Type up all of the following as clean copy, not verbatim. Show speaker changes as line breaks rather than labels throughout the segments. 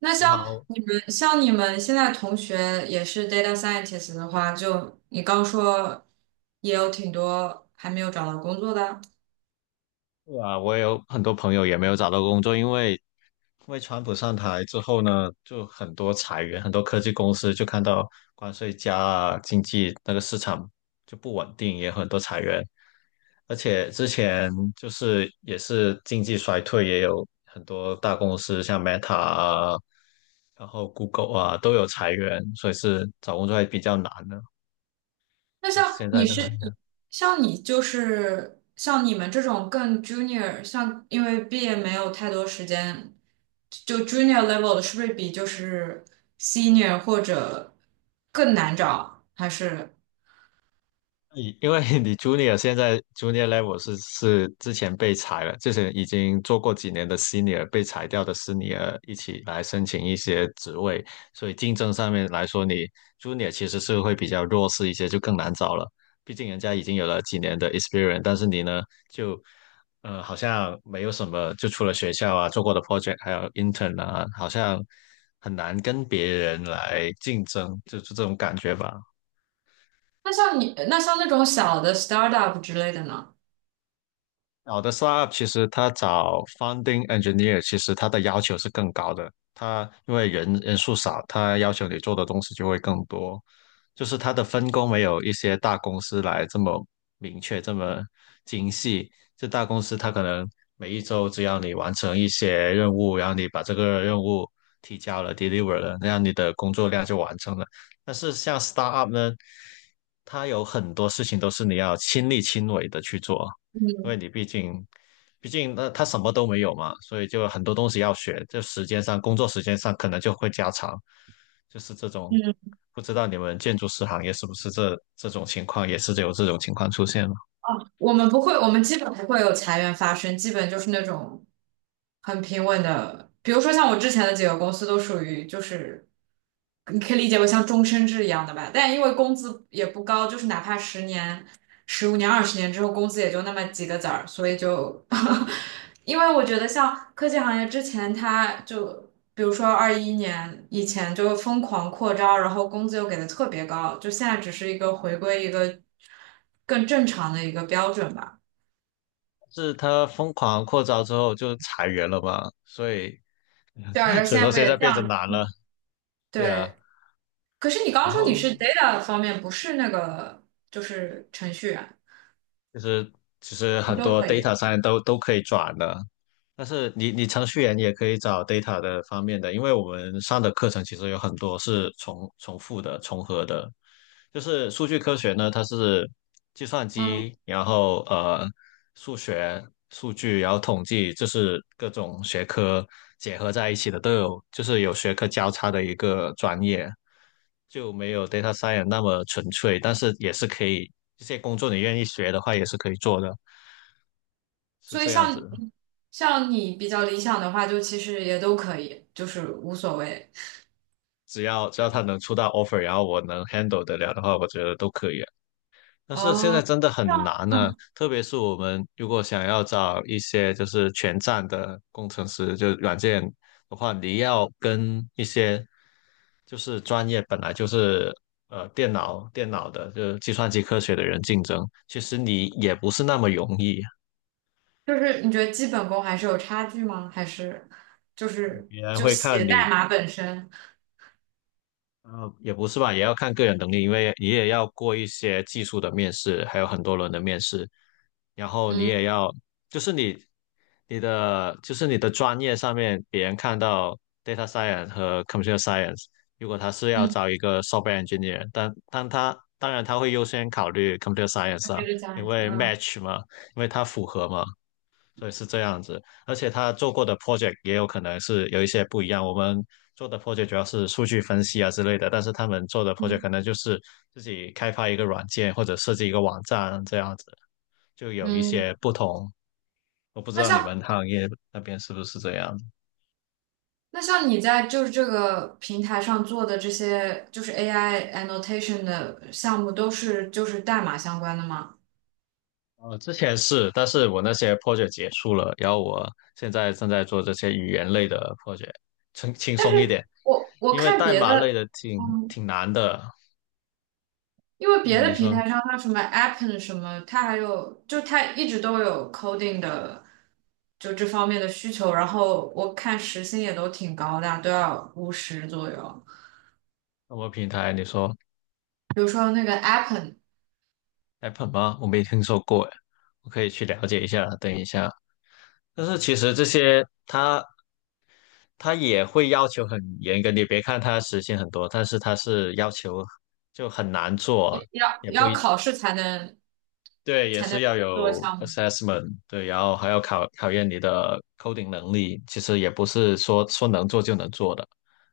那
你
像
好。
你们现在同学也是 data scientist 的话，就你刚说也有挺多还没有找到工作的。
啊，我有很多朋友也没有找到工作，因为川普上台之后呢，就很多裁员，很多科技公司就看到关税加啊，经济那个市场就不稳定，也很多裁员，而且之前就是也是经济衰退，也有很多大公司像 Meta 啊，然后 Google 啊都有裁员，所以是找工作还比较难的，
那
就是
像
现在
你
都还。
是像你就是像你们这种更 junior，像因为毕业没有太多时间，就 junior level 的是不是比就是 senior 或者更难找？还是
你因为你 junior 现在 junior level 是之前被裁了，之前已经做过几年的 senior 被裁掉的 senior 一起来申请一些职位，所以竞争上面来说，你 junior 其实是会比较弱势一些，就更难找了。毕竟人家已经有了几年的 experience，但是你呢，就好像没有什么，就除了学校啊做过的 project，还有 intern 啊，好像很难跟别人来竞争，就是这种感觉吧。
那像你那像那种小的 startup 之类的呢？
好的 startup 其实它找 founding engineer，其实它的要求是更高的。它因为人数少，它要求你做的东西就会更多。就是它的分工没有一些大公司来这么明确、这么精细。这大公司它可能每一周只要你完成一些任务，然后你把这个任务提交了、deliver 了，那样你的工作量就完成了。但是像 startup 呢，它有很多事情都是你要亲力亲为的去做。因
嗯
为你毕竟，毕竟那他什么都没有嘛，所以就很多东西要学，就时间上、工作时间上可能就会加长，就是这种。
嗯。
不知道你们建筑师行业是不是这种情况，也是有这种情况出现吗？
哦，我们不会，我们基本不会有裁员发生，基本就是那种很平稳的。比如说像我之前的几个公司都属于就是，你可以理解为像终身制一样的吧。但因为工资也不高，就是哪怕十年、15年、20年之后，工资也就那么几个子儿，所以就，因为我觉得像科技行业之前，他就比如说21年以前就疯狂扩招，然后工资又给的特别高，就现在只是一个回归一个。更正常的一个标准吧。
是他疯狂扩招之后就裁员了嘛，所以
对 啊，
所
现
以
在
说
不
现
也
在变得
降了？
难了，对啊。
对，可是你刚
然
刚说你
后
是 data 方面，不是那个就是程序员，
就是其实
你
很
都
多
可以。
data 上面都可以转的，但是你程序员也可以找 data 的方面的，因为我们上的课程其实有很多是重复的、重合的，就是数据科学呢，它是计算
嗯，
机，然后数学、数据，然后统计，就是各种学科结合在一起的，都有就是有学科交叉的一个专业。就没有 data science 那么纯粹，但是也是可以，这些工作你愿意学的话也是可以做的，是
所以
这样子
像
的。
像你比较理想的话，就其实也都可以，就是无所谓。
只要他能出到 offer，然后我能 handle 得了的话，我觉得都可以啊。但是现在
哦，
真的
这
很
样，
难呢、
嗯，
特别是我们如果想要找一些就是全站的工程师，就是软件的话，你要跟一些就是专业本来就是电脑的，就是计算机科学的人竞争，其实你也不是那么容易。
就是你觉得基本功还是有差距吗？还是就是
别人
就
会
写
看
代
你，
码本身？
也不是吧，也要看个人能力，因为你也要过一些技术的面试，还有很多轮的面试，然后你
嗯
也要，就是你，你的，就是你的专业上面，别人看到 data science 和 computer science，如果他是要
嗯，
招一个 software engineer，但他当然他会优先考虑 computer science 啊，
接着讲
因
一下，
为
嗯
match 嘛，因为它符合嘛，所以是这样子，而且他做过的 project 也有可能是有一些不一样。我们做的 project 主要是数据分析啊之类的，但是他们做的 project
嗯
可能就是自己开发一个软件或者设计一个网站这样子，就有一
嗯。
些不同。我不知
那
道你
像
们行业那边是不是这样。
那像你在就是这个平台上做的这些，就是 AI annotation 的项目，都是就是代码相关的吗？
呃，之前是，但是我那些 project 结束了，然后我现在正在做这些语言类的 project，轻松一点，
我
因为
看
代
别
码类
的，
的
嗯，
挺难的。
因为别
嗯，
的
你
平
说
台上它什么 Appen 什么，它还有就它一直都有 coding 的，就这方面的需求。然后我看时薪也都挺高的啊，都要50左右。
什么平台？你说。
比如说那个 Appen
Apple 吗？我没听说过诶，我可以去了解一下。等一下，但是其实这些它也会要求很严格，你别看它实现很多，但是它是要求就很难做，
也要
也
也
不
要
一，
考试才能
对，也
才能
是要
做
有
项目，
assessment，对，然后还要考验你的 coding 能力，其实也不是说能做就能做的，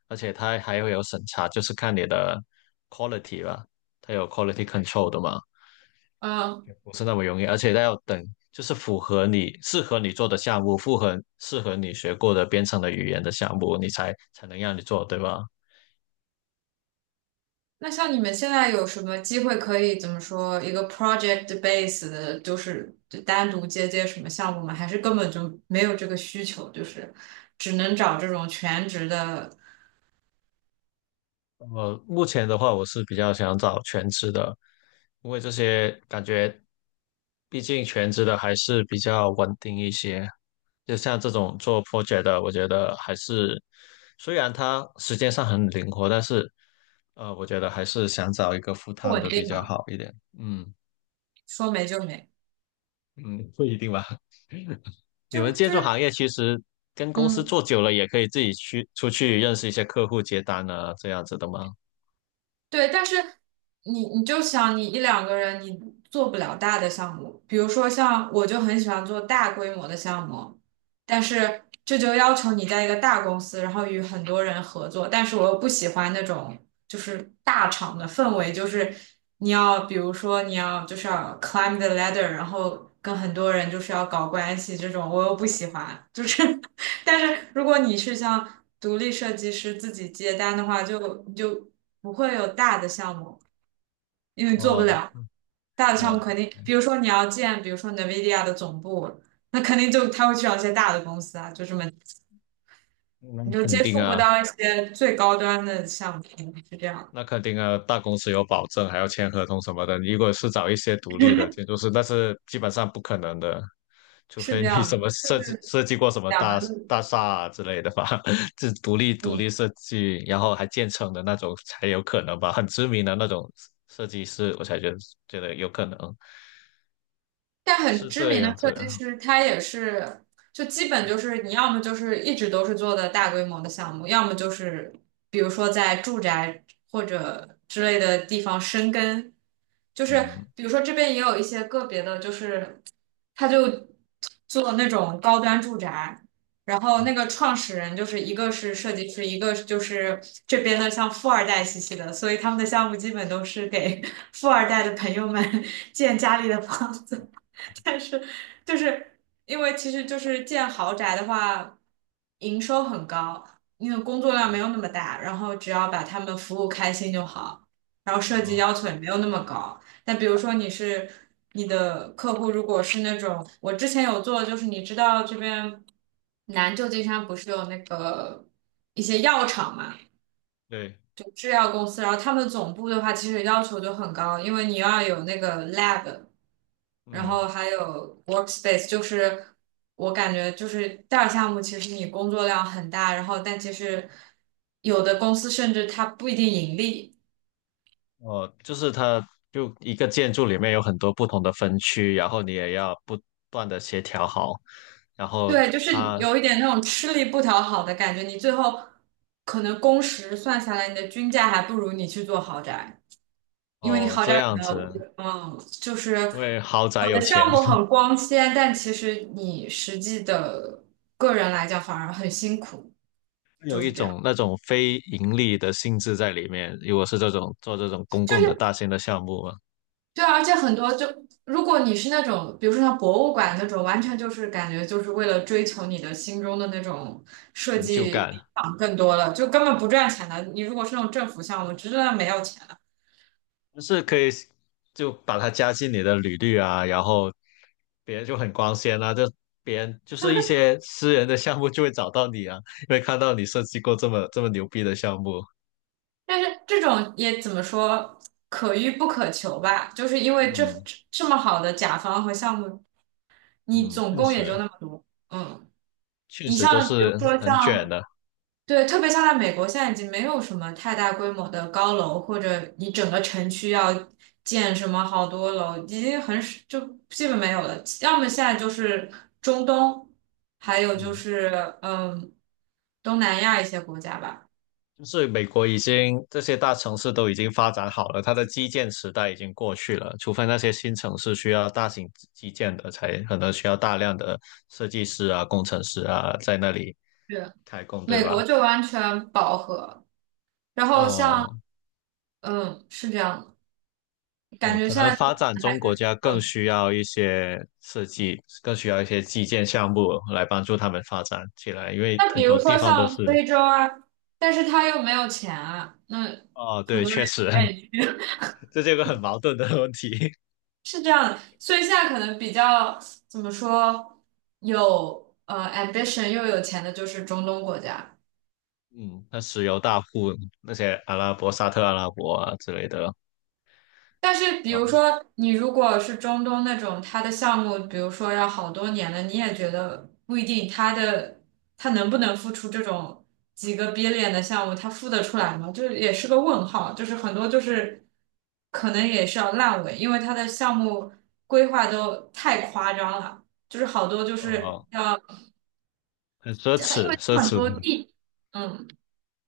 而且它还会有审查，就是看你的 quality 吧，它有 quality control 的嘛。
嗯，
不是那么容易，而且它要等，就是符合你适合你做的项目，符合适合你学过的编程的语言的项目，你才能让你做，对吧？
那像你们现在有什么机会可以怎么说一个 project base 的，就是就单独接接什么项目吗？还是根本就没有这个需求，就是只能找这种全职的
呃，目前的话，我是比较想找全职的，因为这些感觉，毕竟全职的还是比较稳定一些。就像这种做 project 的，我觉得还是，虽然它时间上很灵活，但是我觉得还是想找一个 full
不
time
稳
的比
定
较
嘛，
好一点。嗯。
说没就没，
嗯，不一定吧。你
就
们建
就
筑
是
行业其实跟公司
嗯，
做久了，也可以自己去出去认识一些客户、接单啊，这样子的吗？
对，但是你就想你一两个人你做不了大的项目，比如说像我就很喜欢做大规模的项目，但是这就要求你在一个大公司，然后与很多人合作，但是我又不喜欢那种就是大厂的氛围，就是你要比如说你要就是要 climb the ladder，然后跟很多人就是要搞关系这种，我又不喜欢，就是 但是如果你是像独立设计师自己接单的话，就不会有大的项目，因为做不
哦。
了。大的项目
哦，
肯定，比如说你要建，比如说 NVIDIA 的总部，那肯定就他会去找一些大的公司啊，就这么
那
你就
肯
接
定
触不
啊，
到一些最高端的项目，是这样的，
那肯定啊，大公司有保证，还要签合同什么的。如果是找一些独立的建筑师，那是基本上不可能的，除
是
非
这
你
样
什
的，
么
就
设计
是
设计过什么
两个路。
大厦啊之类的吧，是独
嗯。
立设计，然后还建成的那种才有可能吧，很知名的那种设计师，我才觉得有可能。
但很
是
知
这
名的
样
设
子，
计师，他也是，就基本就
也
是你要么就是一直都是做的大规模的项目，要么就是比如说在住宅或者之类的地方生根，就是
嗯。
比如说这边也有一些个别的，就是他就做那种高端住宅，然后那
嗯
个创始人就是一个是设计师，一个就是这边的像富二代兮兮的，所以他们的项目基本都是给 富二代的朋友们建家里的房子。但是就是因为其实就是建豪宅的话，营收很高，因为工作量
啊。
没有那么大，然后只要把他们服务开心就好，然后设计
哦。
要求也没有那么高。但比如说你是你的客户，如果是那种我之前有做，就是你知道这边南旧金山不是有那个一些药厂嘛？
对，
制药公司，然后他们总部的话其实要求就很高，因为你要有那个 lab，然后
嗯。
还有 workspace，就是我感觉就是大项目，其实你工作量很大，然后但其实有的公司甚至它不一定盈利，
哦，就是就一个建筑里面有很多不同的分区，然后你也要不断的协调好，然后
对，就是
它
有一点那种吃力不讨好的感觉，你最后可能工时算下来，你的均价还不如你去做豪宅。因为你
哦
好点
这
儿可
样
能，
子，
嗯，就是
因为豪
我
宅
的
有钱。
项目 很光鲜，但其实你实际的个人来讲反而很辛苦，就
有
是
一
这样。
种那种非盈利的性质在里面。如果是这种做这种公
就
共的
是
大型的项目嘛，
对啊，而且很多就如果你是那种，比如说像博物馆那种，完全就是感觉就是为了追求你的心中的那种设
很
计
就
理
干。
想更多了，就根本不赚钱的。你如果是那种政府项目，直的没有钱的。
就是可以就把它加进你的履历啊，然后别人就很光鲜啊，就别人就是一些私人的项目就会找到你啊，因为看到你设计过这么这么牛逼的项目，
但是这种也怎么说，可遇不可求吧？就是因为这
嗯。
这么好的甲方和项目。你
嗯，
总
确
共也就
实
那么多。嗯，
确
你
实都
像比如
是
说
很卷
像，
的。
对，特别像在美国，现在已经没有什么太大规模的高楼，或者你整个城区要建什么好多楼，已经很少，就基本没有了。要么现在就是中东，还有就
嗯，
是嗯东南亚一些国家吧。
就是美国已经这些大城市都已经发展好了，它的基建时代已经过去了，除非那些新城市需要大型基建的，才可能需要大量的设计师啊、工程师啊在那里
对，
开工，对
美国
吧？
就完全饱和，然后像
哦。
是这样的，感
哦，
觉
可
现
能
在就
发
可
展
能还
中国
是。
家更
嗯。
需要一些设计，更需要一些基建项目来帮助他们发展起来，因为
那比
很
如
多地
说
方都
像
是，
非洲啊，但是他又没有钱啊，那
哦，
很
对，
多人
确
也
实。
不愿意去，
这是一个很矛盾的问题。
是这样的。所以现在可能比较怎么说，有ambition 又有钱的就是中东国家。
嗯，那石油大户那些阿拉伯、沙特阿拉伯啊之类的，
但是，比
然
如
后
说，你如果是中东那种，他的项目，比如说要好多年了，你也觉得不一定，他能不能付出这种几个 billion 的项目，他付得出来吗？就是也是个问号，就是很多就是可能也是要烂尾，因为他的项目规划都太夸张了，就是好多就是
呃，
要，
很奢
因
侈，
为
奢
它很
侈。
多地，嗯。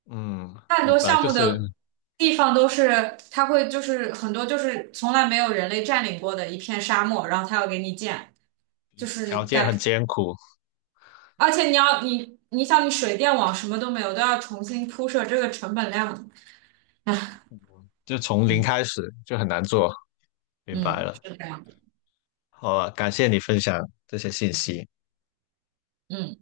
嗯，
它很多
明白，
项
就
目
是
的地方都是，它会就是很多就是从来没有人类占领过的一片沙漠，然后它要给你建，就是
条件很
感，
艰苦，
而且你要你想你水电网什么都没有，都要重新铺设，这个成本量，
就从零
嗯
开始就很难做，明白
嗯，
了。
是这样的，
好啊，感谢你分享这些信息。
嗯。